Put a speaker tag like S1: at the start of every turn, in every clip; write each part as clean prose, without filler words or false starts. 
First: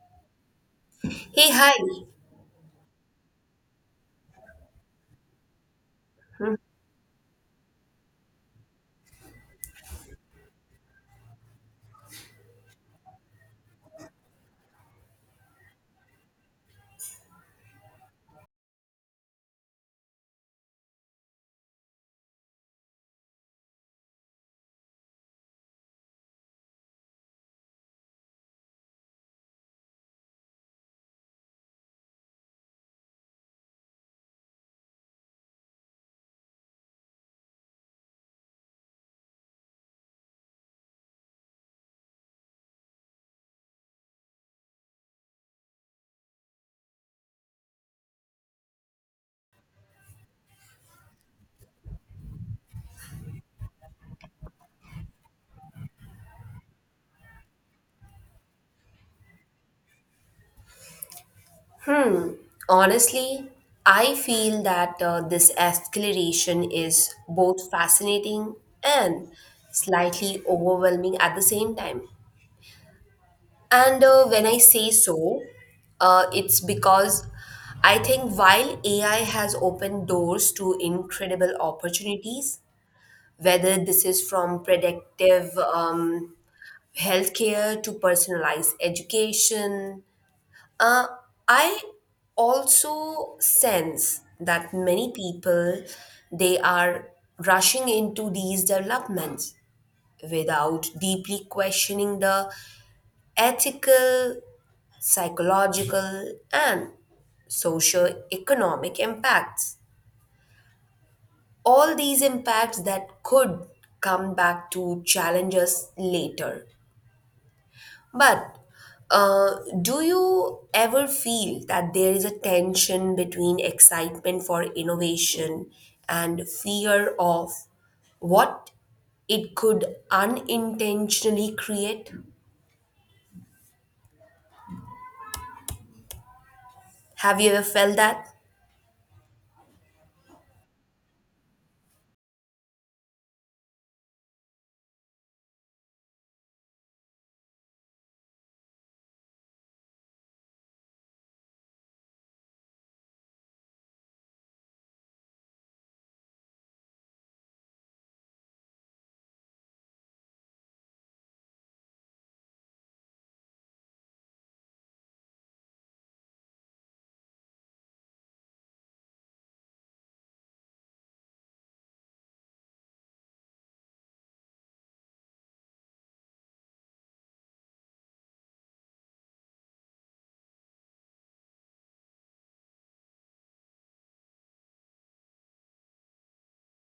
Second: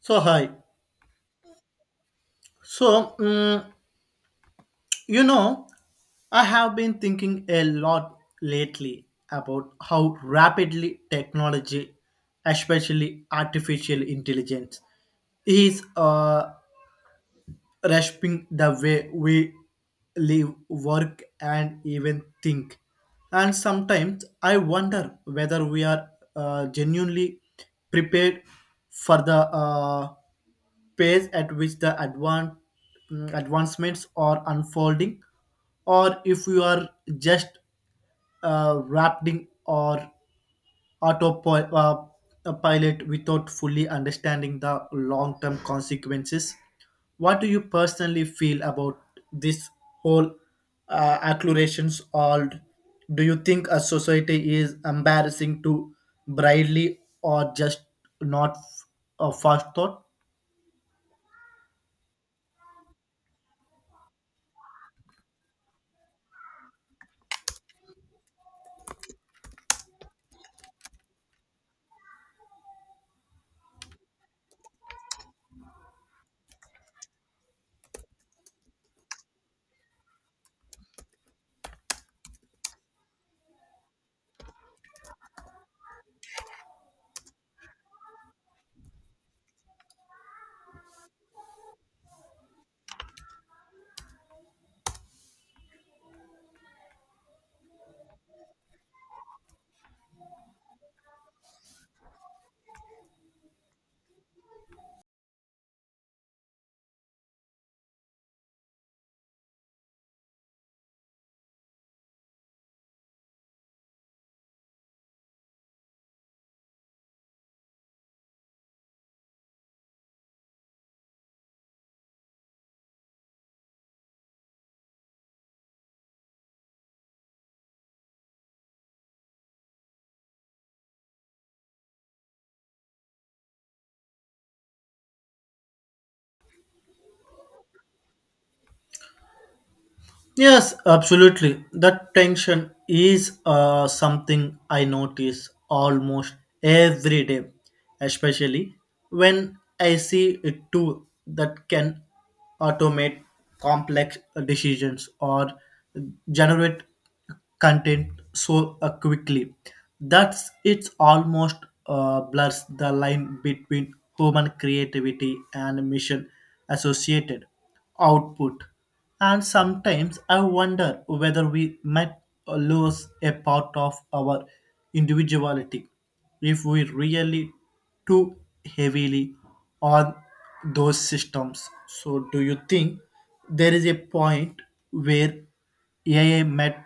S1: So, hi.
S2: Hey, hi.
S1: So, mm, you know, I have been thinking a lot lately about how rapidly technology, especially artificial intelligence, is rasping the way we live, work, and even think. And sometimes I wonder whether we are genuinely prepared for the pace at which the advancements are unfolding, or if we are just wrapped in or autopilot a pilot without fully understanding the long-term consequences. What do you personally feel about this whole acclarations? Or do you think a society is embarrassing to brightly or just not a fast thought?
S2: Hmm. Honestly, I feel that this escalation is both fascinating and slightly overwhelming at the same time. And when I say so, it's because I think while AI has opened doors to incredible opportunities, whether this is from predictive healthcare to personalized education. Uh, I also sense that many people they are rushing into these developments without deeply questioning the ethical, psychological, and socio-economic impacts. All these impacts that could come back to challenge us later. But do you ever feel that there is a tension between excitement for innovation and fear of what it could unintentionally create? Have you ever felt that?
S1: Yes, absolutely. That tension is something I notice almost every day, especially when I see a tool that can automate complex decisions or generate content so quickly that's it's almost blurs the line between human creativity and mission associated output, and sometimes I wonder whether we might lose a part of our individuality if we really too heavily on those systems. So do you think there is a point where AI met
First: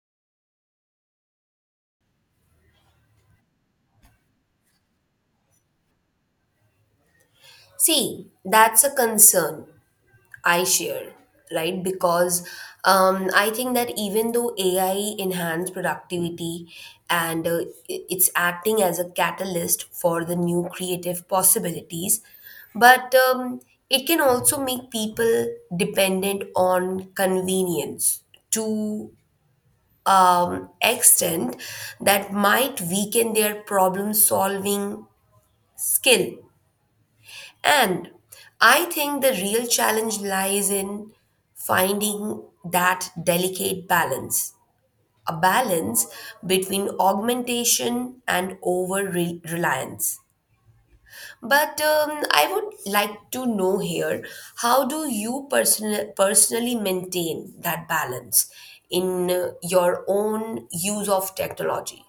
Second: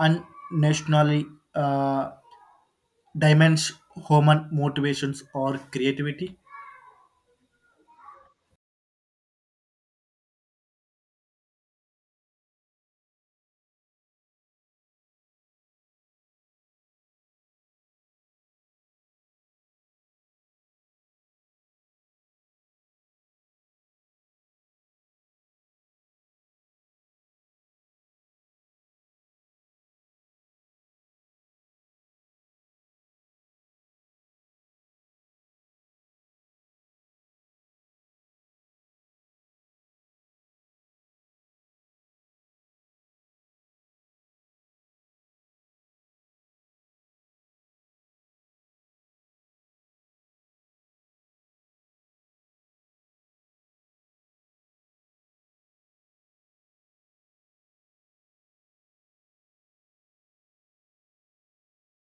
S1: unnationally uh, dimensions human motivations or creativity?
S2: See, that's a concern I share, right? Because I think that even though AI enhanced productivity and it's acting as a catalyst for the new creative possibilities, but it can also make people dependent on convenience to extent that might weaken their problem solving skill, and I think the real challenge lies in finding that delicate balance, a balance between augmentation and reliance. But I would like to know here, how do you personally maintain that balance in your own use of technology?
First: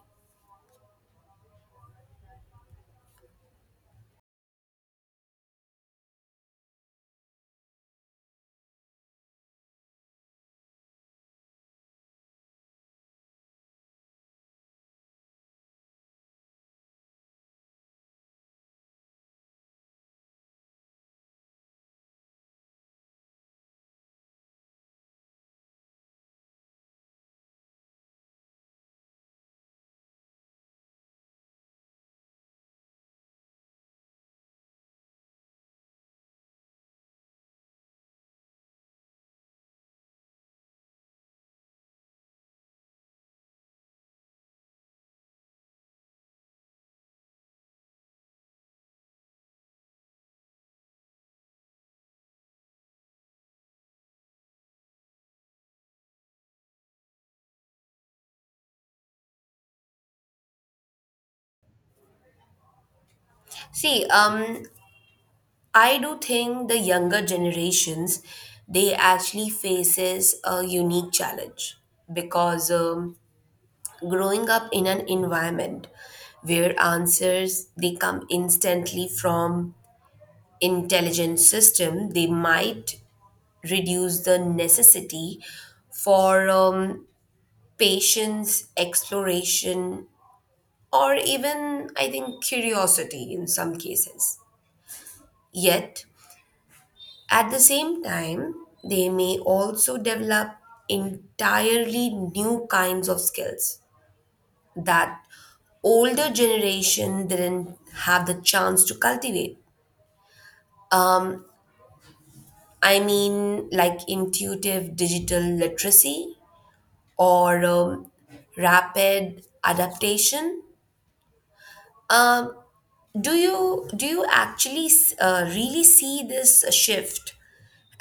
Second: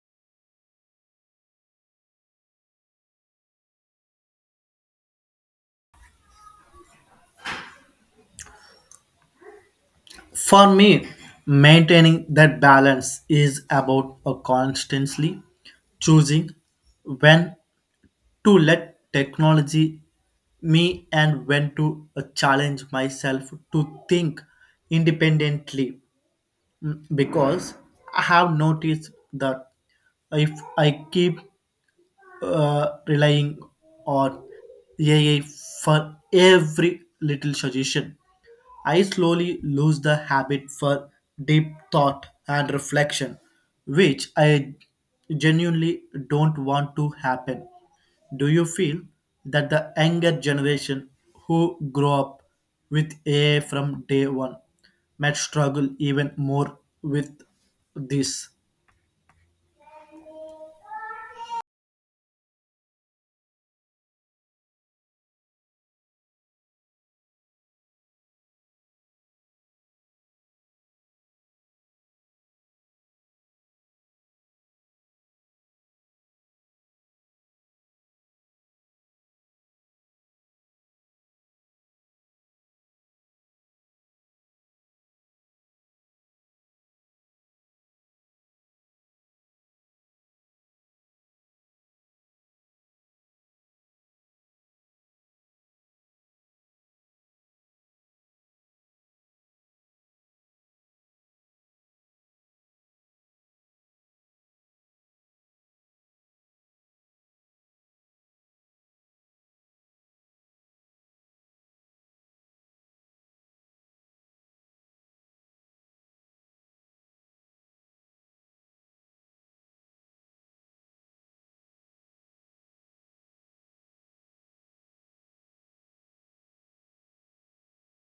S1: For me, maintaining that balance is about constantly choosing when to let technology me and when to challenge myself to think independently. Mm, because I have noticed that if I keep relying on AI for every little suggestion. I slowly lose the habit for deep thought and reflection, which I genuinely don't want to happen. Do you feel that the younger generation who grow up with AI from day one might struggle even more with this?
S2: See, I do think the younger generations they actually faces a unique challenge because growing up in an environment where answers they come instantly from intelligent system, they might reduce the necessity for patience exploration, or even I think curiosity in some cases. Yet at the same time, they may also develop entirely new kinds of skills that older generation didn't have the chance to cultivate. Um, I mean, like intuitive digital literacy or rapid adaptation. Um, do you actually really see this shift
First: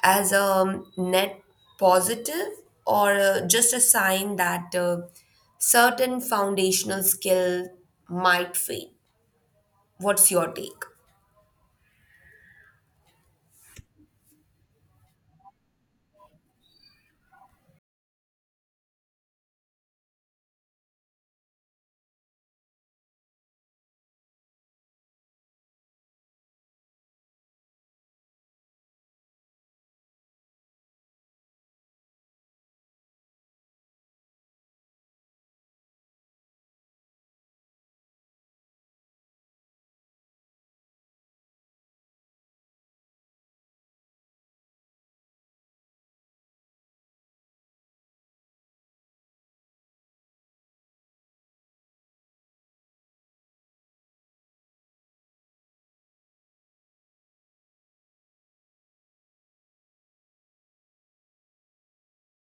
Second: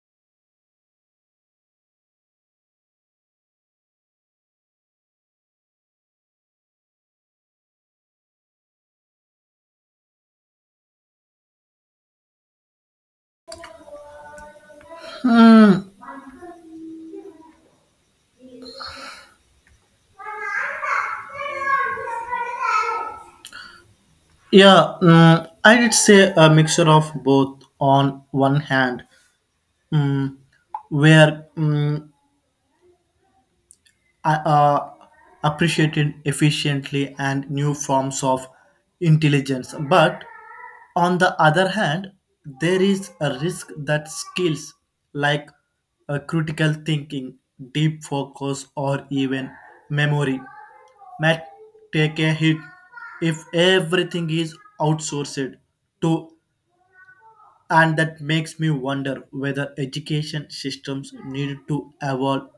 S2: as a net positive, or just a sign that certain foundational skill might fade? What's your take?
S1: Yeah, I did say a mixture of both. On one hand, mm, where mm, I appreciated efficiently and new forms of intelligence, but on the other hand, there is a risk that skills like critical thinking, deep focus, or even memory might take a hit if everything is outsourced to. And that makes me wonder whether education systems need to evolve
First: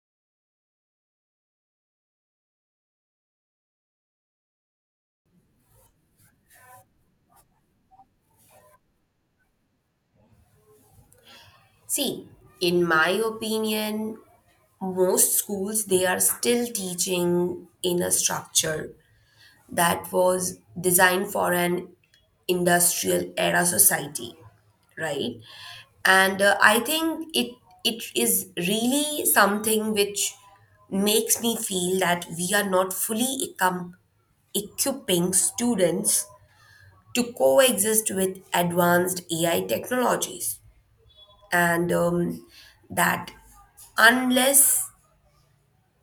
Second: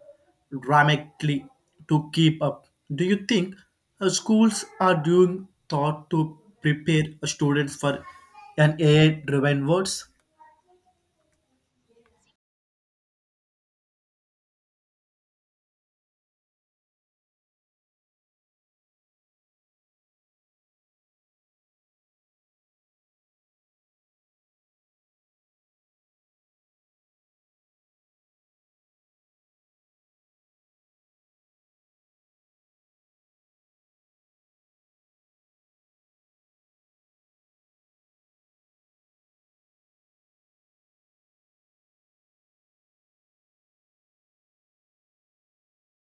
S1: dramatically to keep up. Do you think schools are doing thought to prepare students for an AI driven world?
S2: See, in my opinion, most schools they are still teaching in a structure that was designed for an industrial era society, right? And I think it it is really something which makes me feel that we are not fully equipping students to coexist with advanced AI technologies, and that unless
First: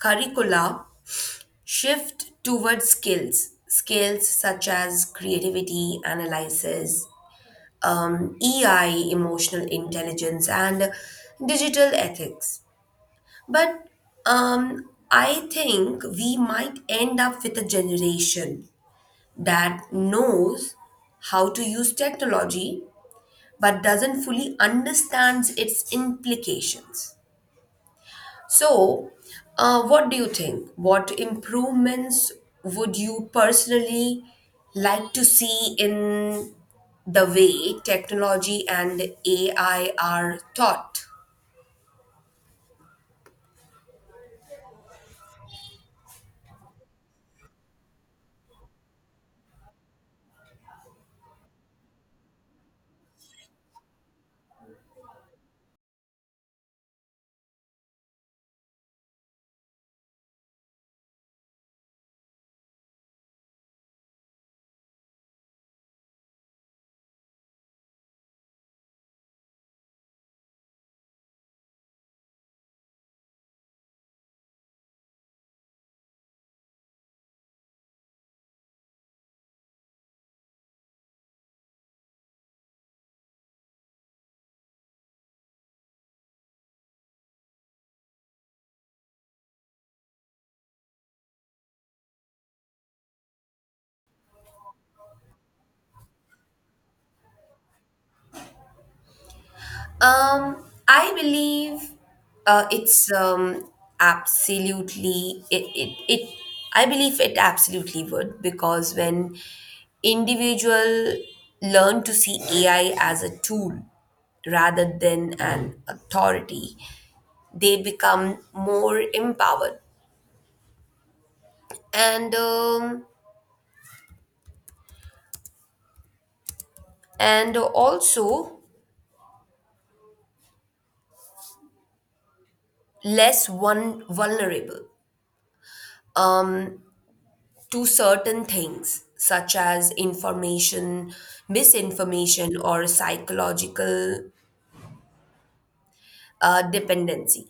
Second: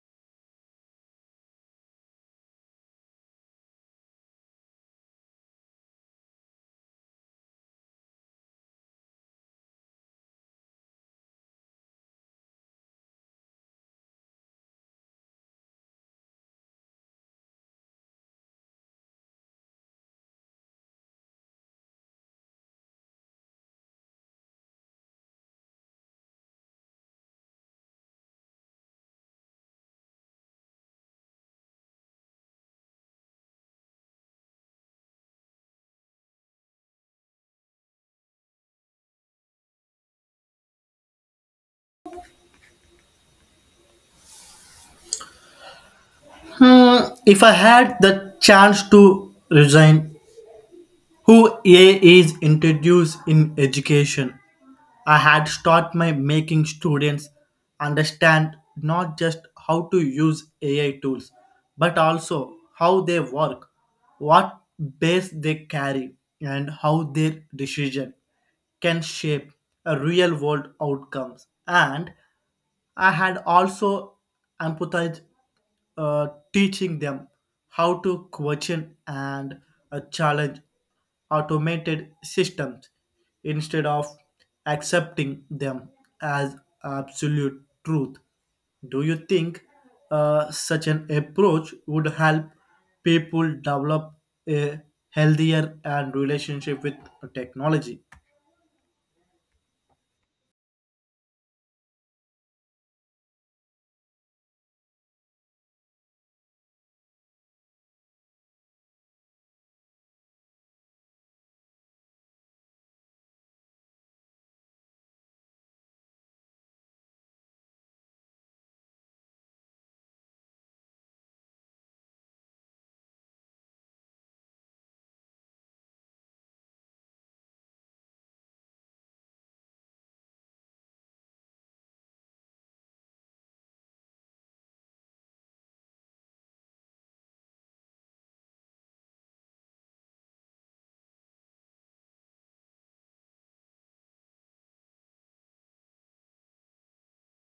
S2: curricula shift towards skills such as creativity analysis, ei emotional intelligence, and digital ethics. But I think we might end up with a generation that knows how to use technology but doesn't fully understands its implications. So, what do you think? What improvements would you personally like to see in the way technology and AI are taught?
S1: Hmm, if I had the chance to resign, who AI is introduced in education, I had start my making students understand not just how to use AI tools, but also how they work, what base they carry, and how their decision can shape a real world outcomes. And I had also empathized uh, teaching them how to question and challenge automated systems instead of accepting them as absolute truth. Do you think such an approach would help people develop a healthier and relationship with technology?
S2: I believe uh, it's um, it I believe it absolutely would, because when individual learn to see AI as a tool rather than an authority, they become more empowered, and um, and also less one vulnerable. Um, to certain things, such as information, misinformation, or psychological dependency.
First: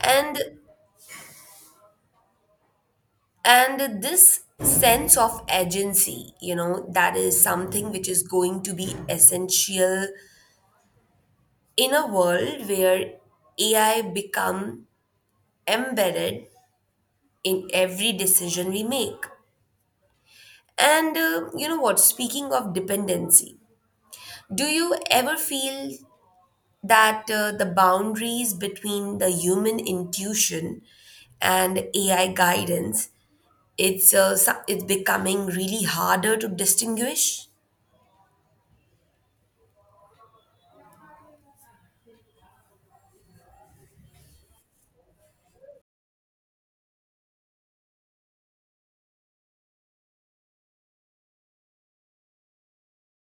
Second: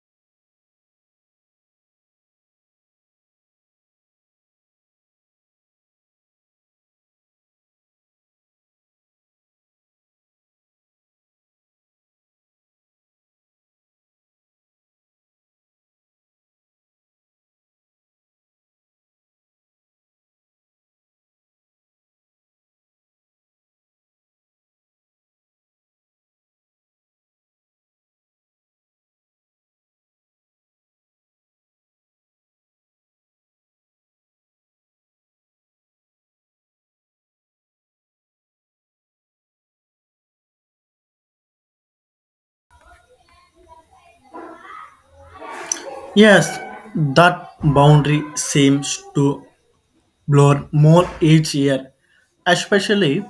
S2: And this sense of agency, you know, that is something which is going to be essential in a world where AI become embedded in every decision we make. And you know what? Speaking of dependency, do you ever feel that the boundaries between the human intuition and AI guidance, it's it's becoming really harder to distinguish.
S1: Yes, that boundary seems to blur more each year, especially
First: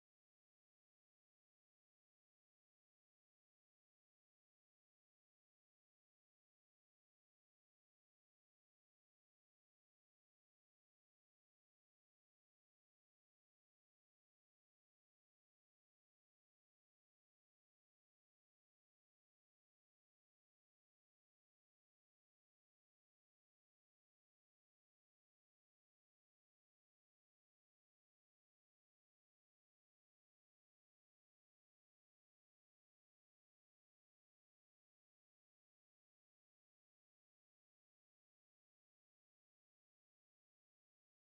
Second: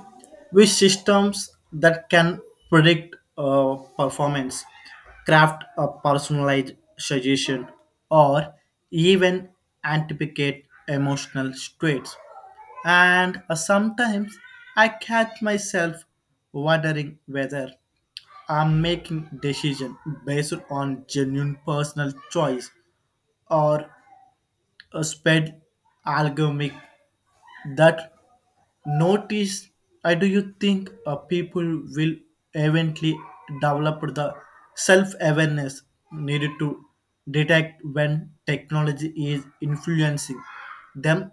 S1: with systems that can predict performance, craft a personalized suggestion, or even anticipate emotional states. And sometimes I catch myself wondering whether I'm making decision based on genuine personal choice or a spread algorithmic that notice I. Do you think people will eventually develop the self-awareness needed to detect when technology is influencing them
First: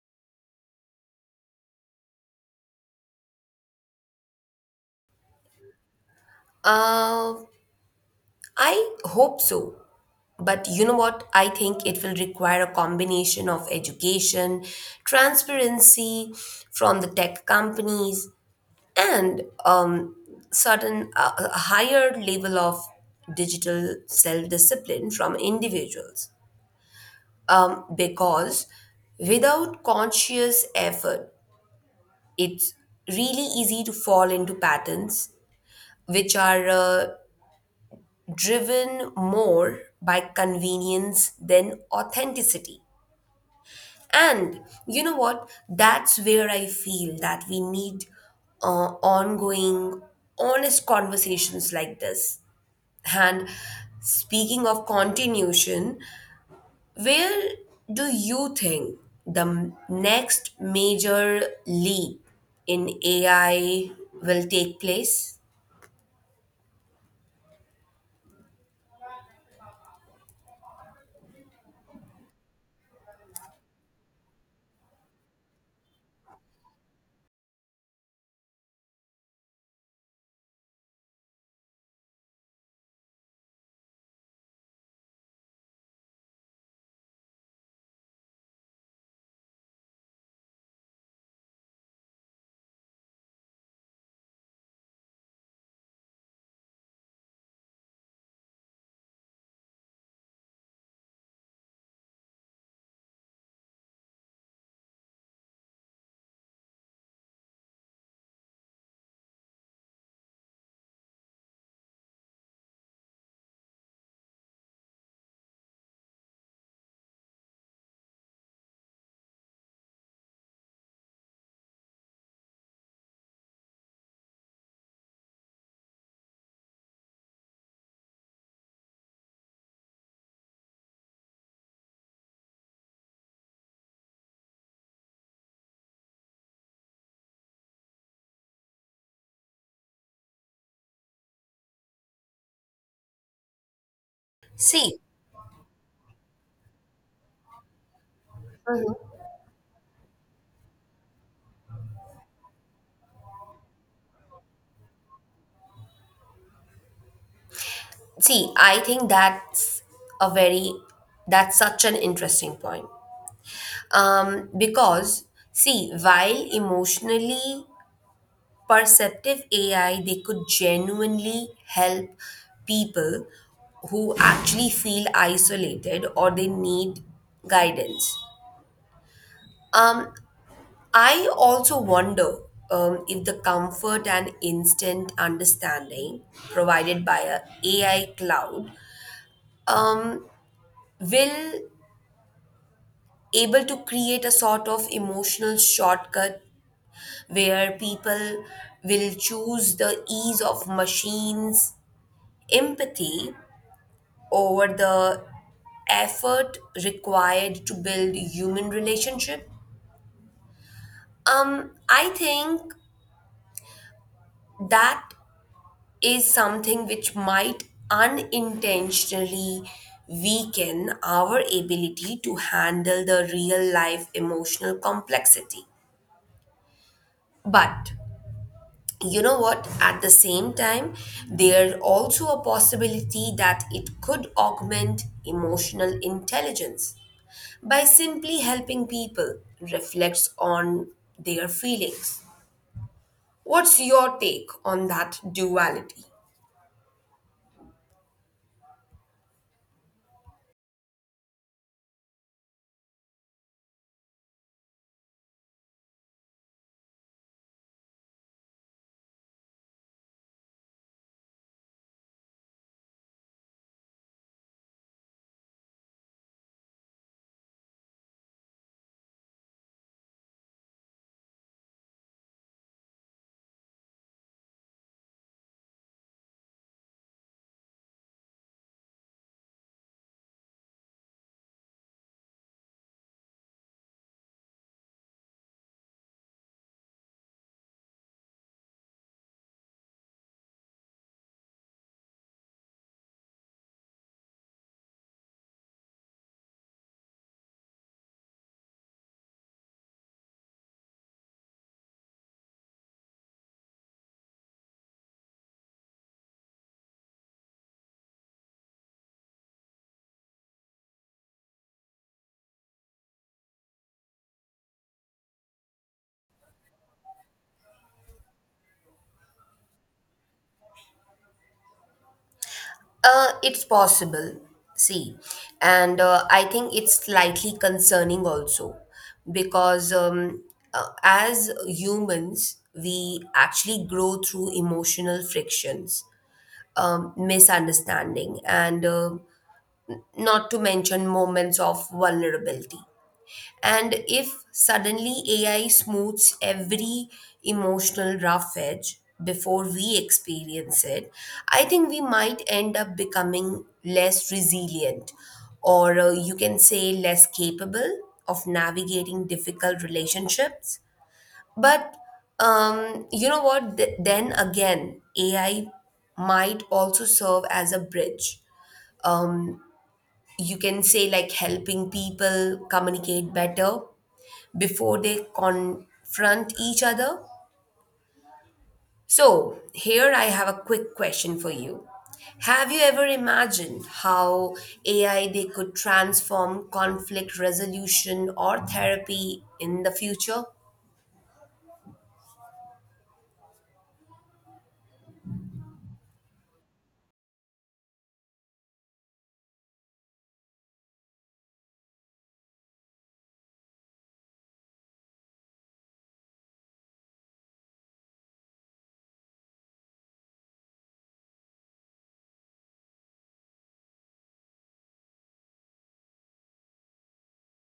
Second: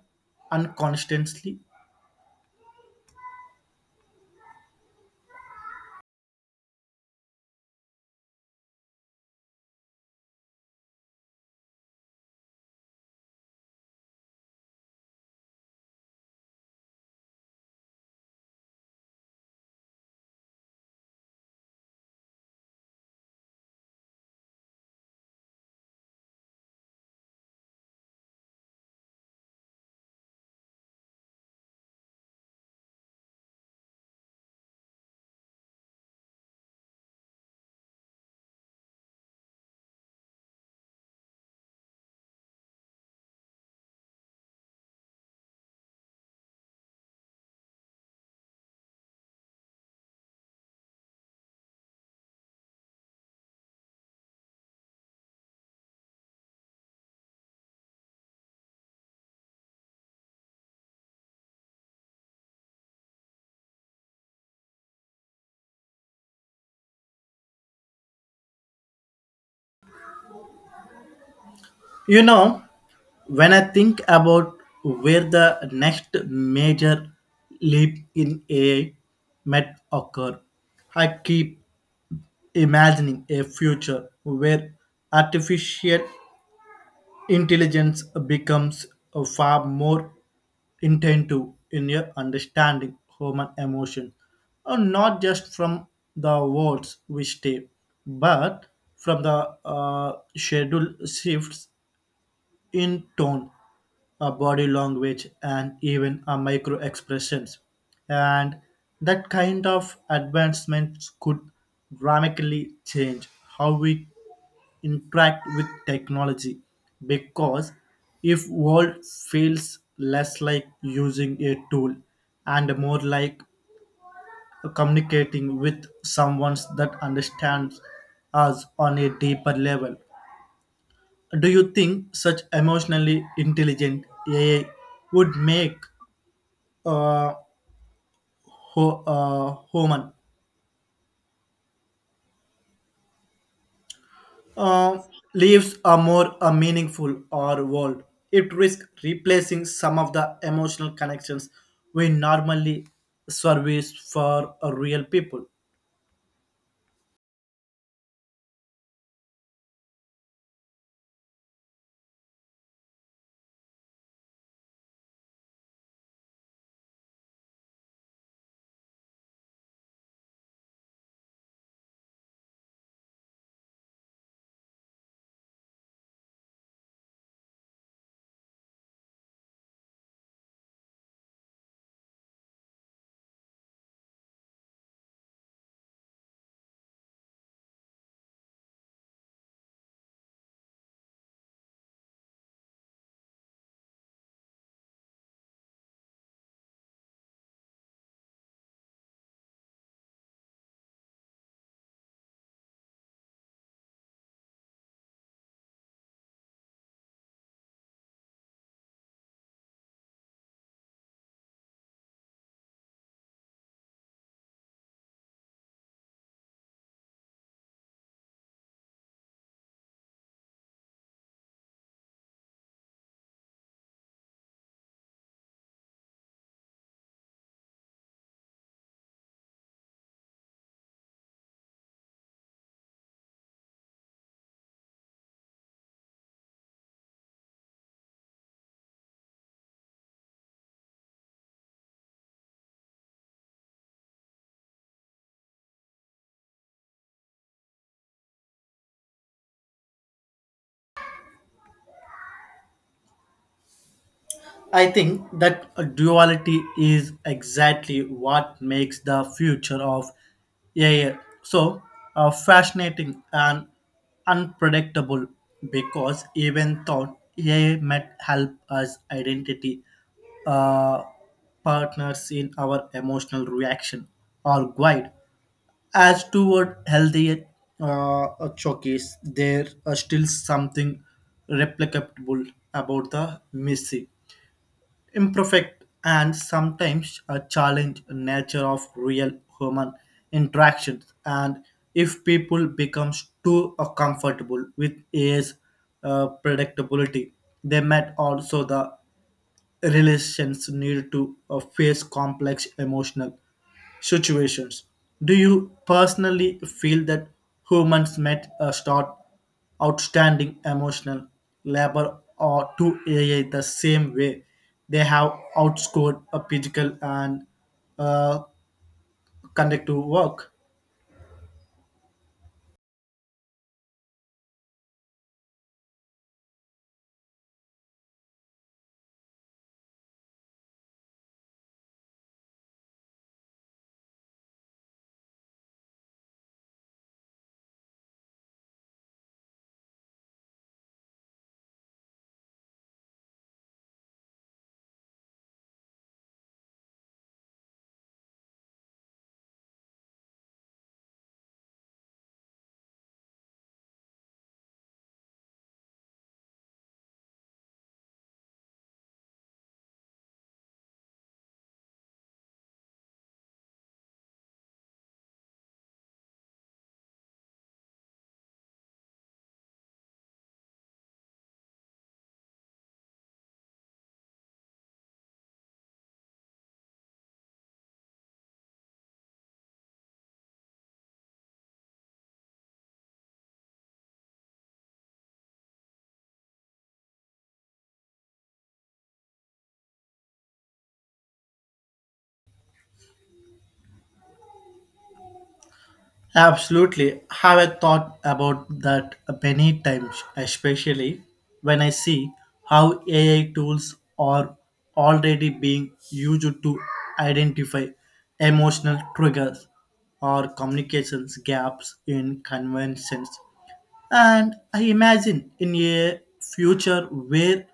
S1: unconsciously?
S2: Uh, I hope so, but you know what? I think it will require a combination of education, transparency from the tech companies, and certain a higher level of digital self discipline from individuals. Because without conscious effort, it's really easy to fall into patterns which are driven more by convenience than authenticity. And you know what? That's where I feel that we need ongoing, honest conversations like this. And speaking of continuation, where do you think the next major leap in AI will take place?
S1: You know, when I think about where the next major leap in AI might occur, I keep imagining a future where artificial intelligence becomes far more intensive in your understanding human emotion, not just from the words we say, but from the schedule shifts in tone, a body language, and even a micro expressions. And that kind of advancements could dramatically change how we interact with technology because if world feels less like using a tool and more like communicating with someone that understands us on a deeper level. Do you think such emotionally intelligent AI would make uh, human uh,
S2: See,
S1: lives a more a meaningful or world? It risks replacing some of the emotional connections we normally service for real people.
S2: see, I think that's a very that's such an interesting point. Because see, while emotionally perceptive AI, they could genuinely help people who actually feel isolated or they need guidance. Um, I also wonder if the comfort and instant understanding provided by a AI cloud um, will able to create a sort of emotional shortcut where people will choose the ease of machines empathy over the effort required to build human relationship. I think that is something which might unintentionally weaken our ability to handle the real life emotional complexity. But you know what? At the same time, there's also a possibility that it could augment emotional intelligence by simply helping people reflect on their feelings. What's your take on that duality?
S1: I think that duality is exactly what makes the future of AI so fascinating and unpredictable because even though AI might help us identity uh, partners in our emotional reaction or guide as toward healthier uh, choices, there are still something replicable about the missing imperfect and sometimes a challenge nature of real human interactions. And if people becomes too comfortable with AI's predictability, they might also the relations need to face complex emotional situations. Do you personally feel that humans might start outstanding emotional labor or to AI the same way they have outscored a physical and uh, conductive work?
S2: It's possible. See, and I think it's slightly concerning also because as humans, we actually grow through emotional frictions, misunderstanding, and not to mention moments of vulnerability. And if suddenly AI smooths every emotional rough edge before we experience it, I think we might end up becoming less resilient, or you can say less capable of navigating difficult relationships. But you know what? Then again, AI might also serve as a bridge. Um, you can say, like, helping people communicate better before they confront each other? So, here I have a quick question for you. Have you ever imagined how AI they could transform conflict resolution or therapy in the future?
S1: Absolutely. Have I thought about that many times, especially when I see how AI tools are already being used to identify emotional triggers or communications gaps in conventions. And I imagine in a future where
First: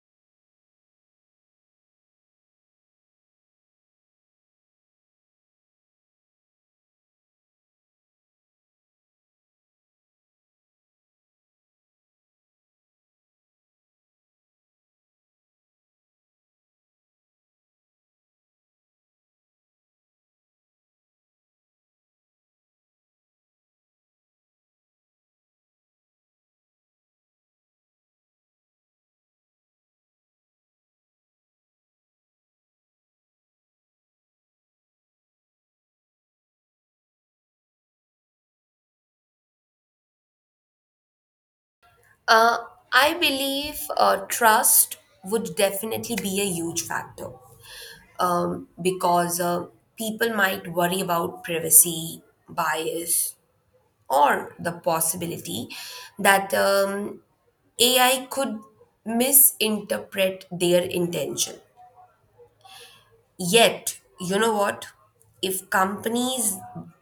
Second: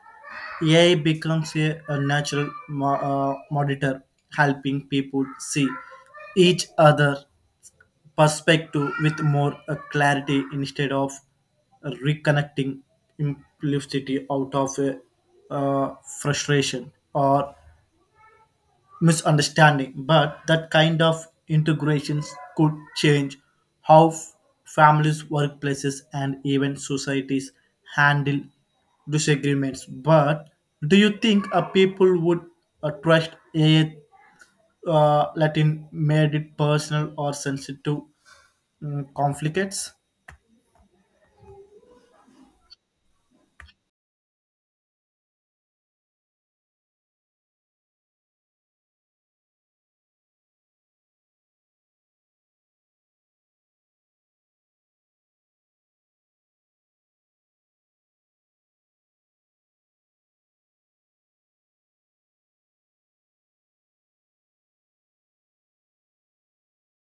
S1: AI becomes a natural monitor, helping people see each other perspective with more clarity instead of reconnecting implicitly out of uh, frustration or misunderstanding. But that kind of integrations could change how families, workplaces, and even societies handle disagreements. But do you think a people would trust a Latin made it personal or sensitive conflicts?
S2: Uh, I believe trust would definitely be a huge factor because people might worry about privacy bias, or the possibility that AI could misinterpret their intention. Yet, you know what? If companies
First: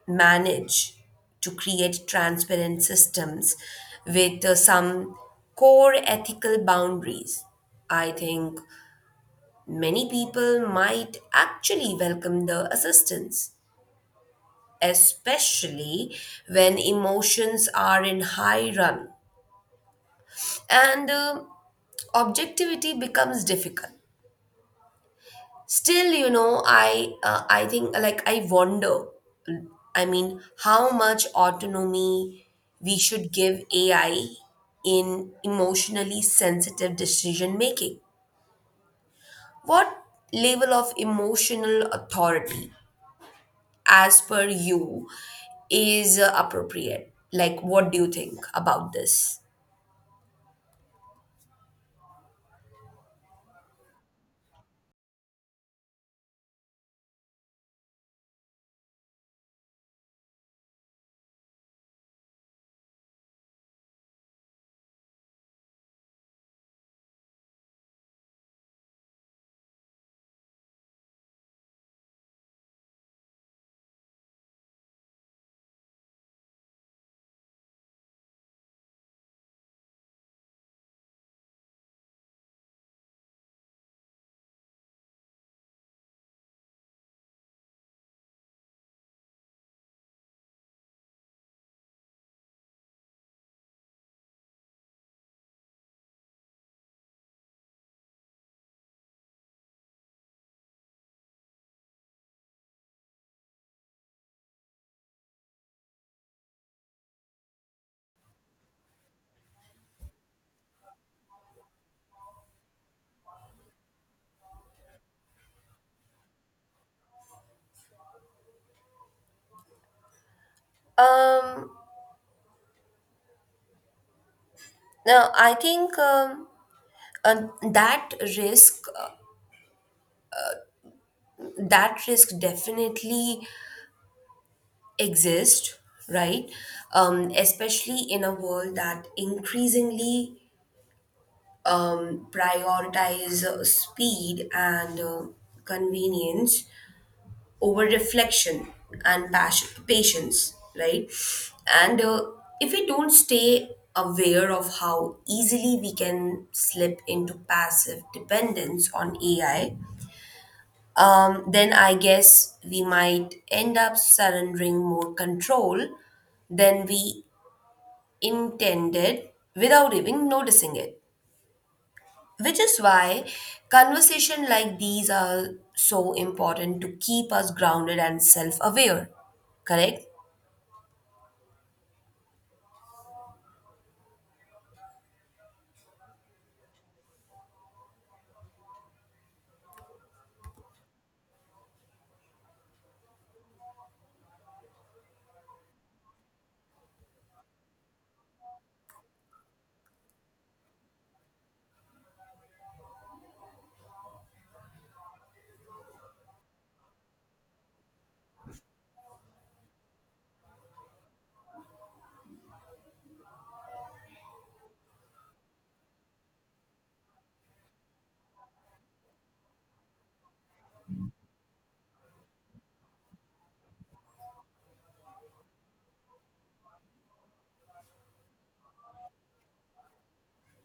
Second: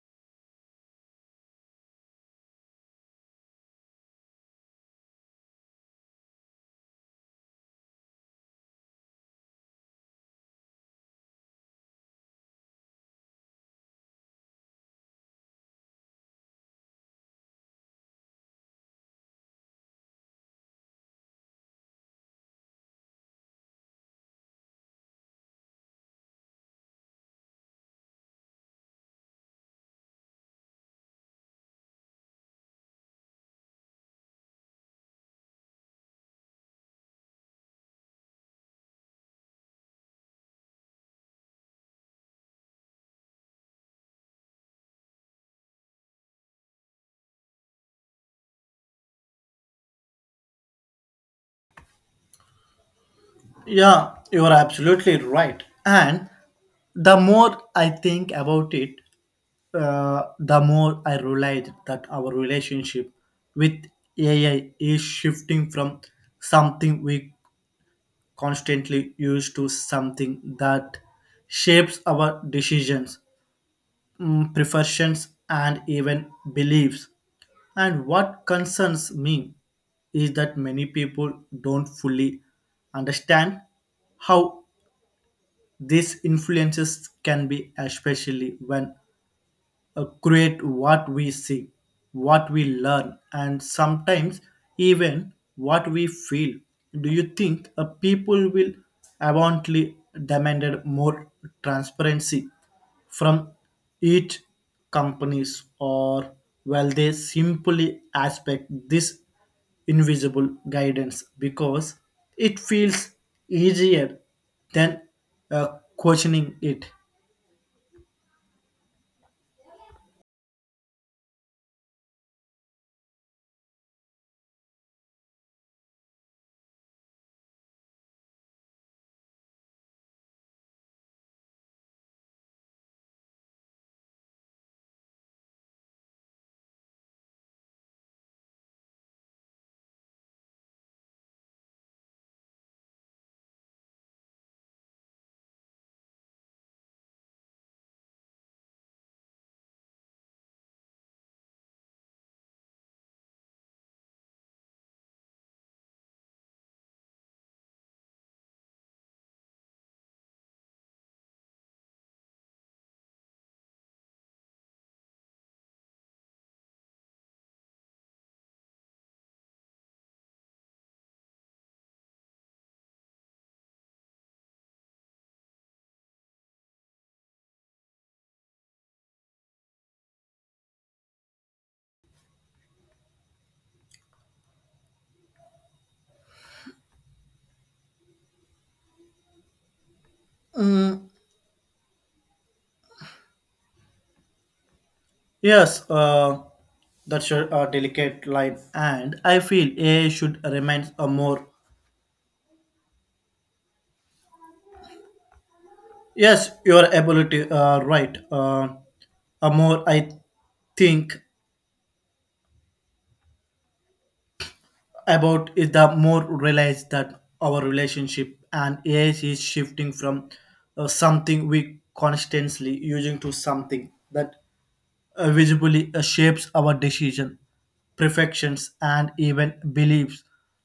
S2: manage to create transparent systems with some core ethical boundaries, I think many people might actually welcome the assistance, especially when emotions are in high run, and objectivity becomes difficult. Still, you know, I think, like, I wonder, I mean, how much autonomy we should give AI in emotionally sensitive decision making. What level of emotional authority, as per you, is appropriate? Like, what do you think about this?
S1: Yeah, you are absolutely right. And the more I think about it, the more I realize that our relationship with AI is shifting from something we constantly use to something that shapes our decisions, preferences, and even beliefs. And what concerns me is that many people don't fully understand how these influences can be, especially when create what we see, what we learn, and sometimes even what we feel. Do you think people will abundantly demanded more transparency from each companies, or will they simply expect this invisible guidance because it feels easier than uh, questioning it?
S2: um Now I think uh, that risk that risk definitely exist, right? Especially in a world that increasingly prioritize speed and convenience over reflection and patience, right? And if we don't stay aware of how easily we can slip into passive dependence on AI, then I guess we might end up surrendering more control than we intended without even noticing it. Which is why conversation like these are so important to keep us grounded and self aware. Correct?
S1: Yes, that's a delicate line, and I feel A should remain a more. Yes, your ability, right. A more I think about is the more realize that our relationship and A is shifting from something we constantly using to something that visibly shapes our decision, perfections, and even beliefs.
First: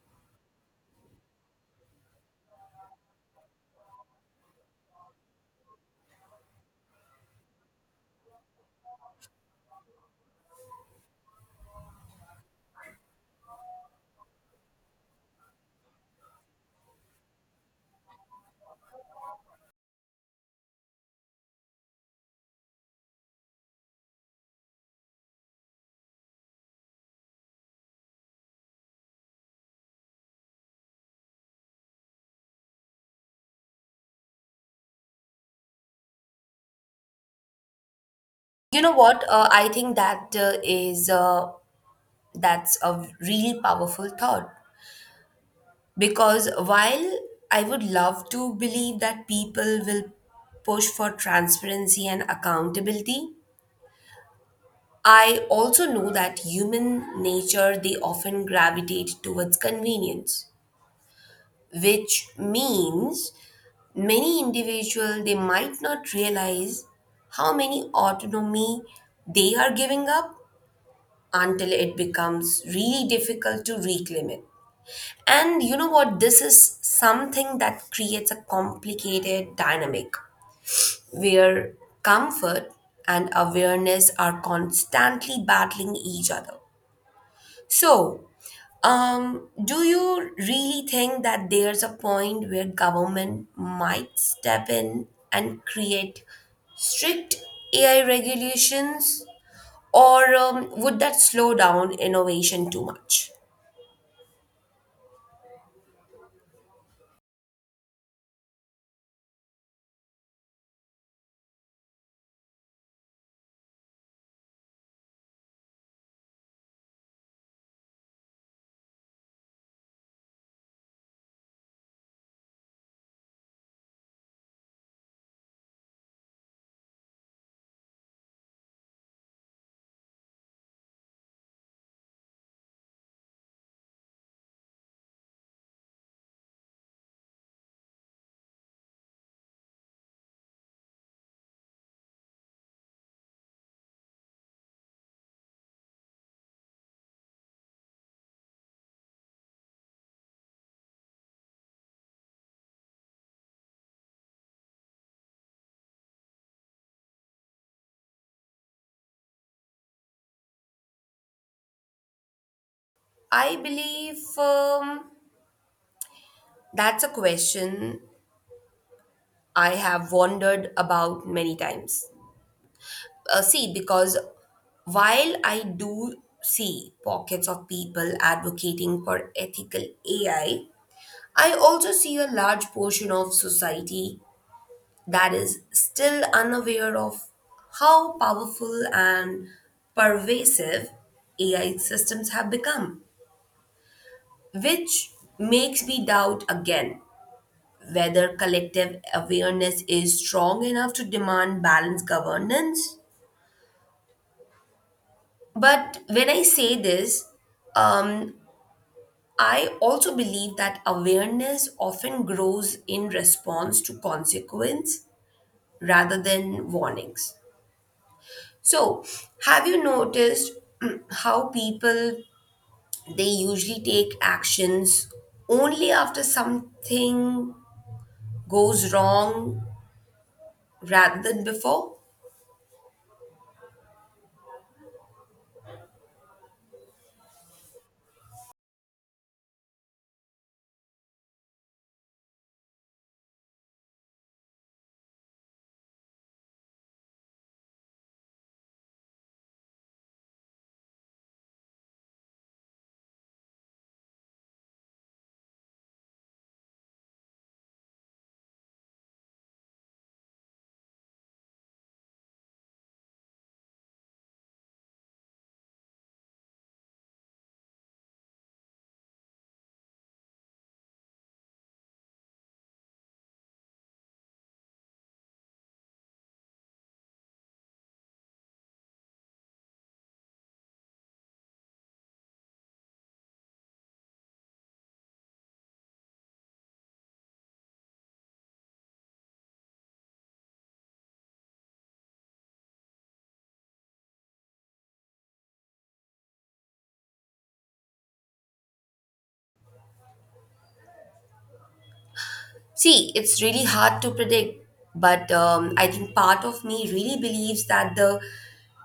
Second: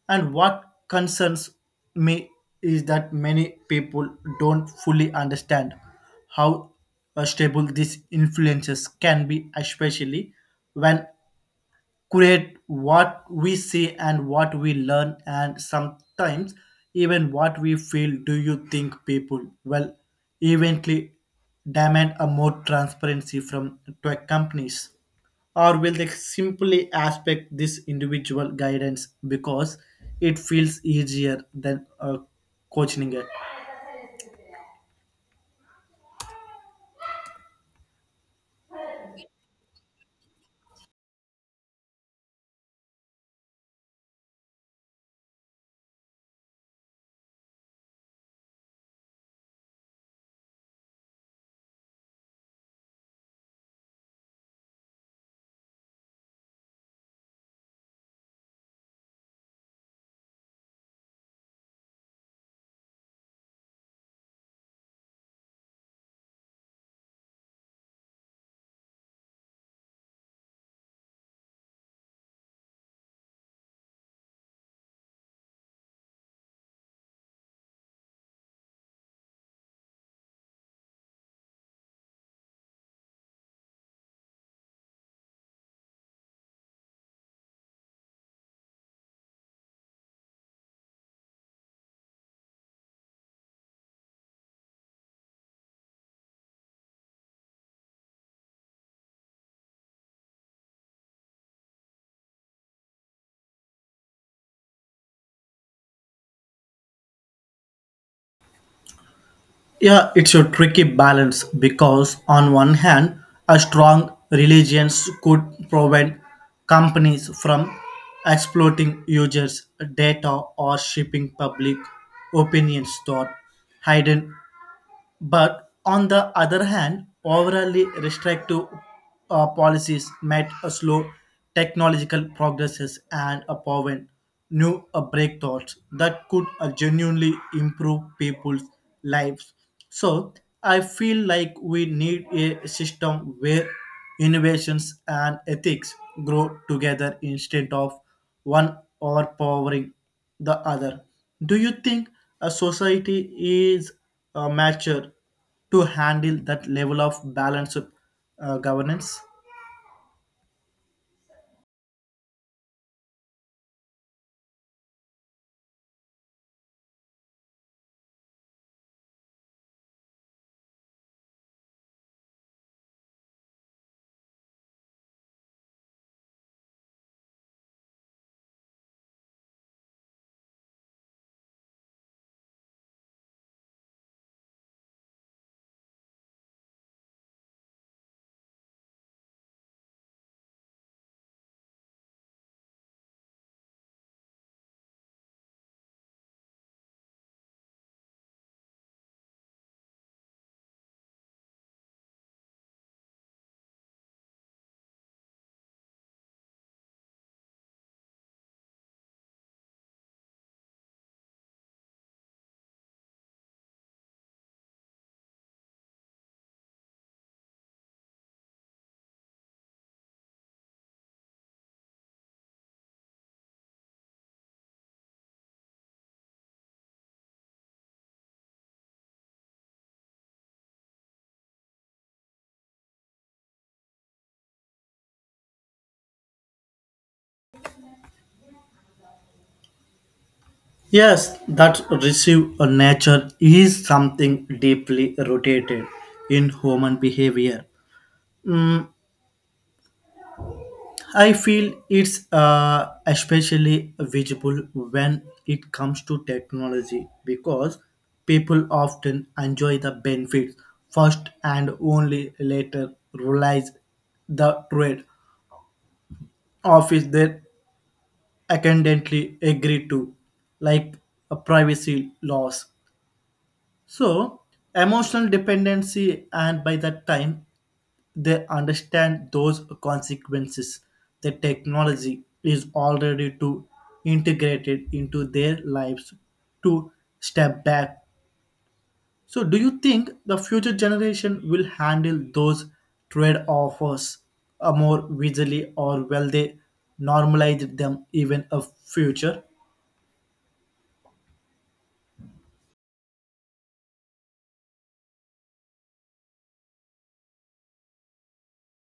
S1: And what concerns me is that many people don't fully understand how stable these influences can be, especially when create what we see and what we learn and sometimes even what we feel. Do you think people well eventually demand a more transparency from tech companies, or will they simply aspect this individual guidance because it feels easier than coaching it?
S2: You know what? I think that is that's a really powerful thought, because while I would love to believe that people will push for transparency and accountability, I also know that human nature they often gravitate towards convenience, which means many individuals they might not realize how many autonomy they are giving up until it becomes really difficult to reclaim it. And you know what? This is something that creates a complicated dynamic where comfort and awareness are constantly battling each other. So, do you really think that there's a point where government might step in and create strict AI regulations, or would that slow down innovation too much?
S1: Yeah, it's a tricky balance because, on one hand, a strong religions could prevent companies from exploiting users' data or shaping public opinions toward hidden, but on the other hand, overly restrictive policies might slow technological progresses and prevent new breakthroughs that could genuinely improve people's lives. So I feel like we need a system where innovations and ethics grow together instead of one overpowering the other. Do you think a society is mature to handle that level of balance governance?
S2: I believe that's a question I have wondered about many times. See, because while I do see pockets of people advocating for ethical AI, I also see a large portion of society that is still unaware of how powerful and pervasive AI systems have become, which makes me doubt again whether collective awareness is strong enough to demand balanced governance. But when I say this, um, I also believe that awareness often grows in response to consequence rather than warnings. So, have you noticed how people they usually take actions only after something goes wrong rather than before?
S1: Yes, that receive a nature is something deeply rooted in human behavior. Mm, I feel it's especially visible when it comes to technology because people often enjoy the benefits first and only later realize the trade off is they accidentally agree to, like a privacy loss. So, emotional dependency, and by that time, they understand those consequences. The technology is already too integrated into their lives to step back. So, do you think the future generation will handle those trade offers more easily, or will they normalize them even a future?
S2: See, it's really hard to predict, but I think part of me really believes that the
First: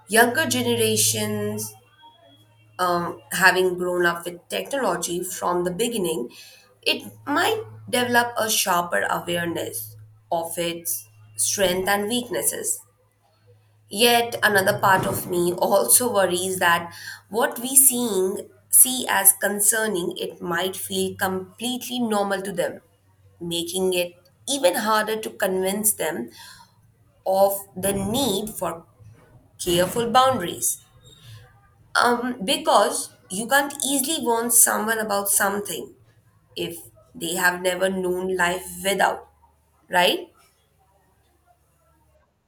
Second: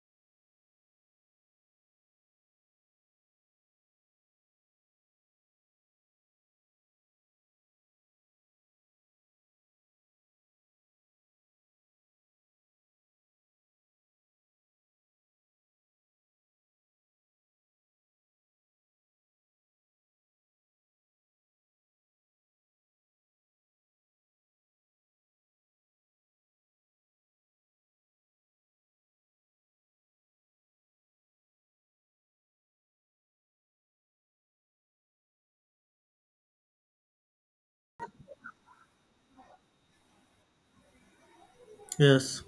S2: younger generations, having grown up with technology from the beginning, it might develop a sharper awareness of its strength and weaknesses. Yet another part of me also worries that what we see as concerning, it might feel completely normal to them, making it even harder to convince them of the need for careful boundaries. Because you can't easily warn someone about something if they have never known life without, right?
S1: Yes.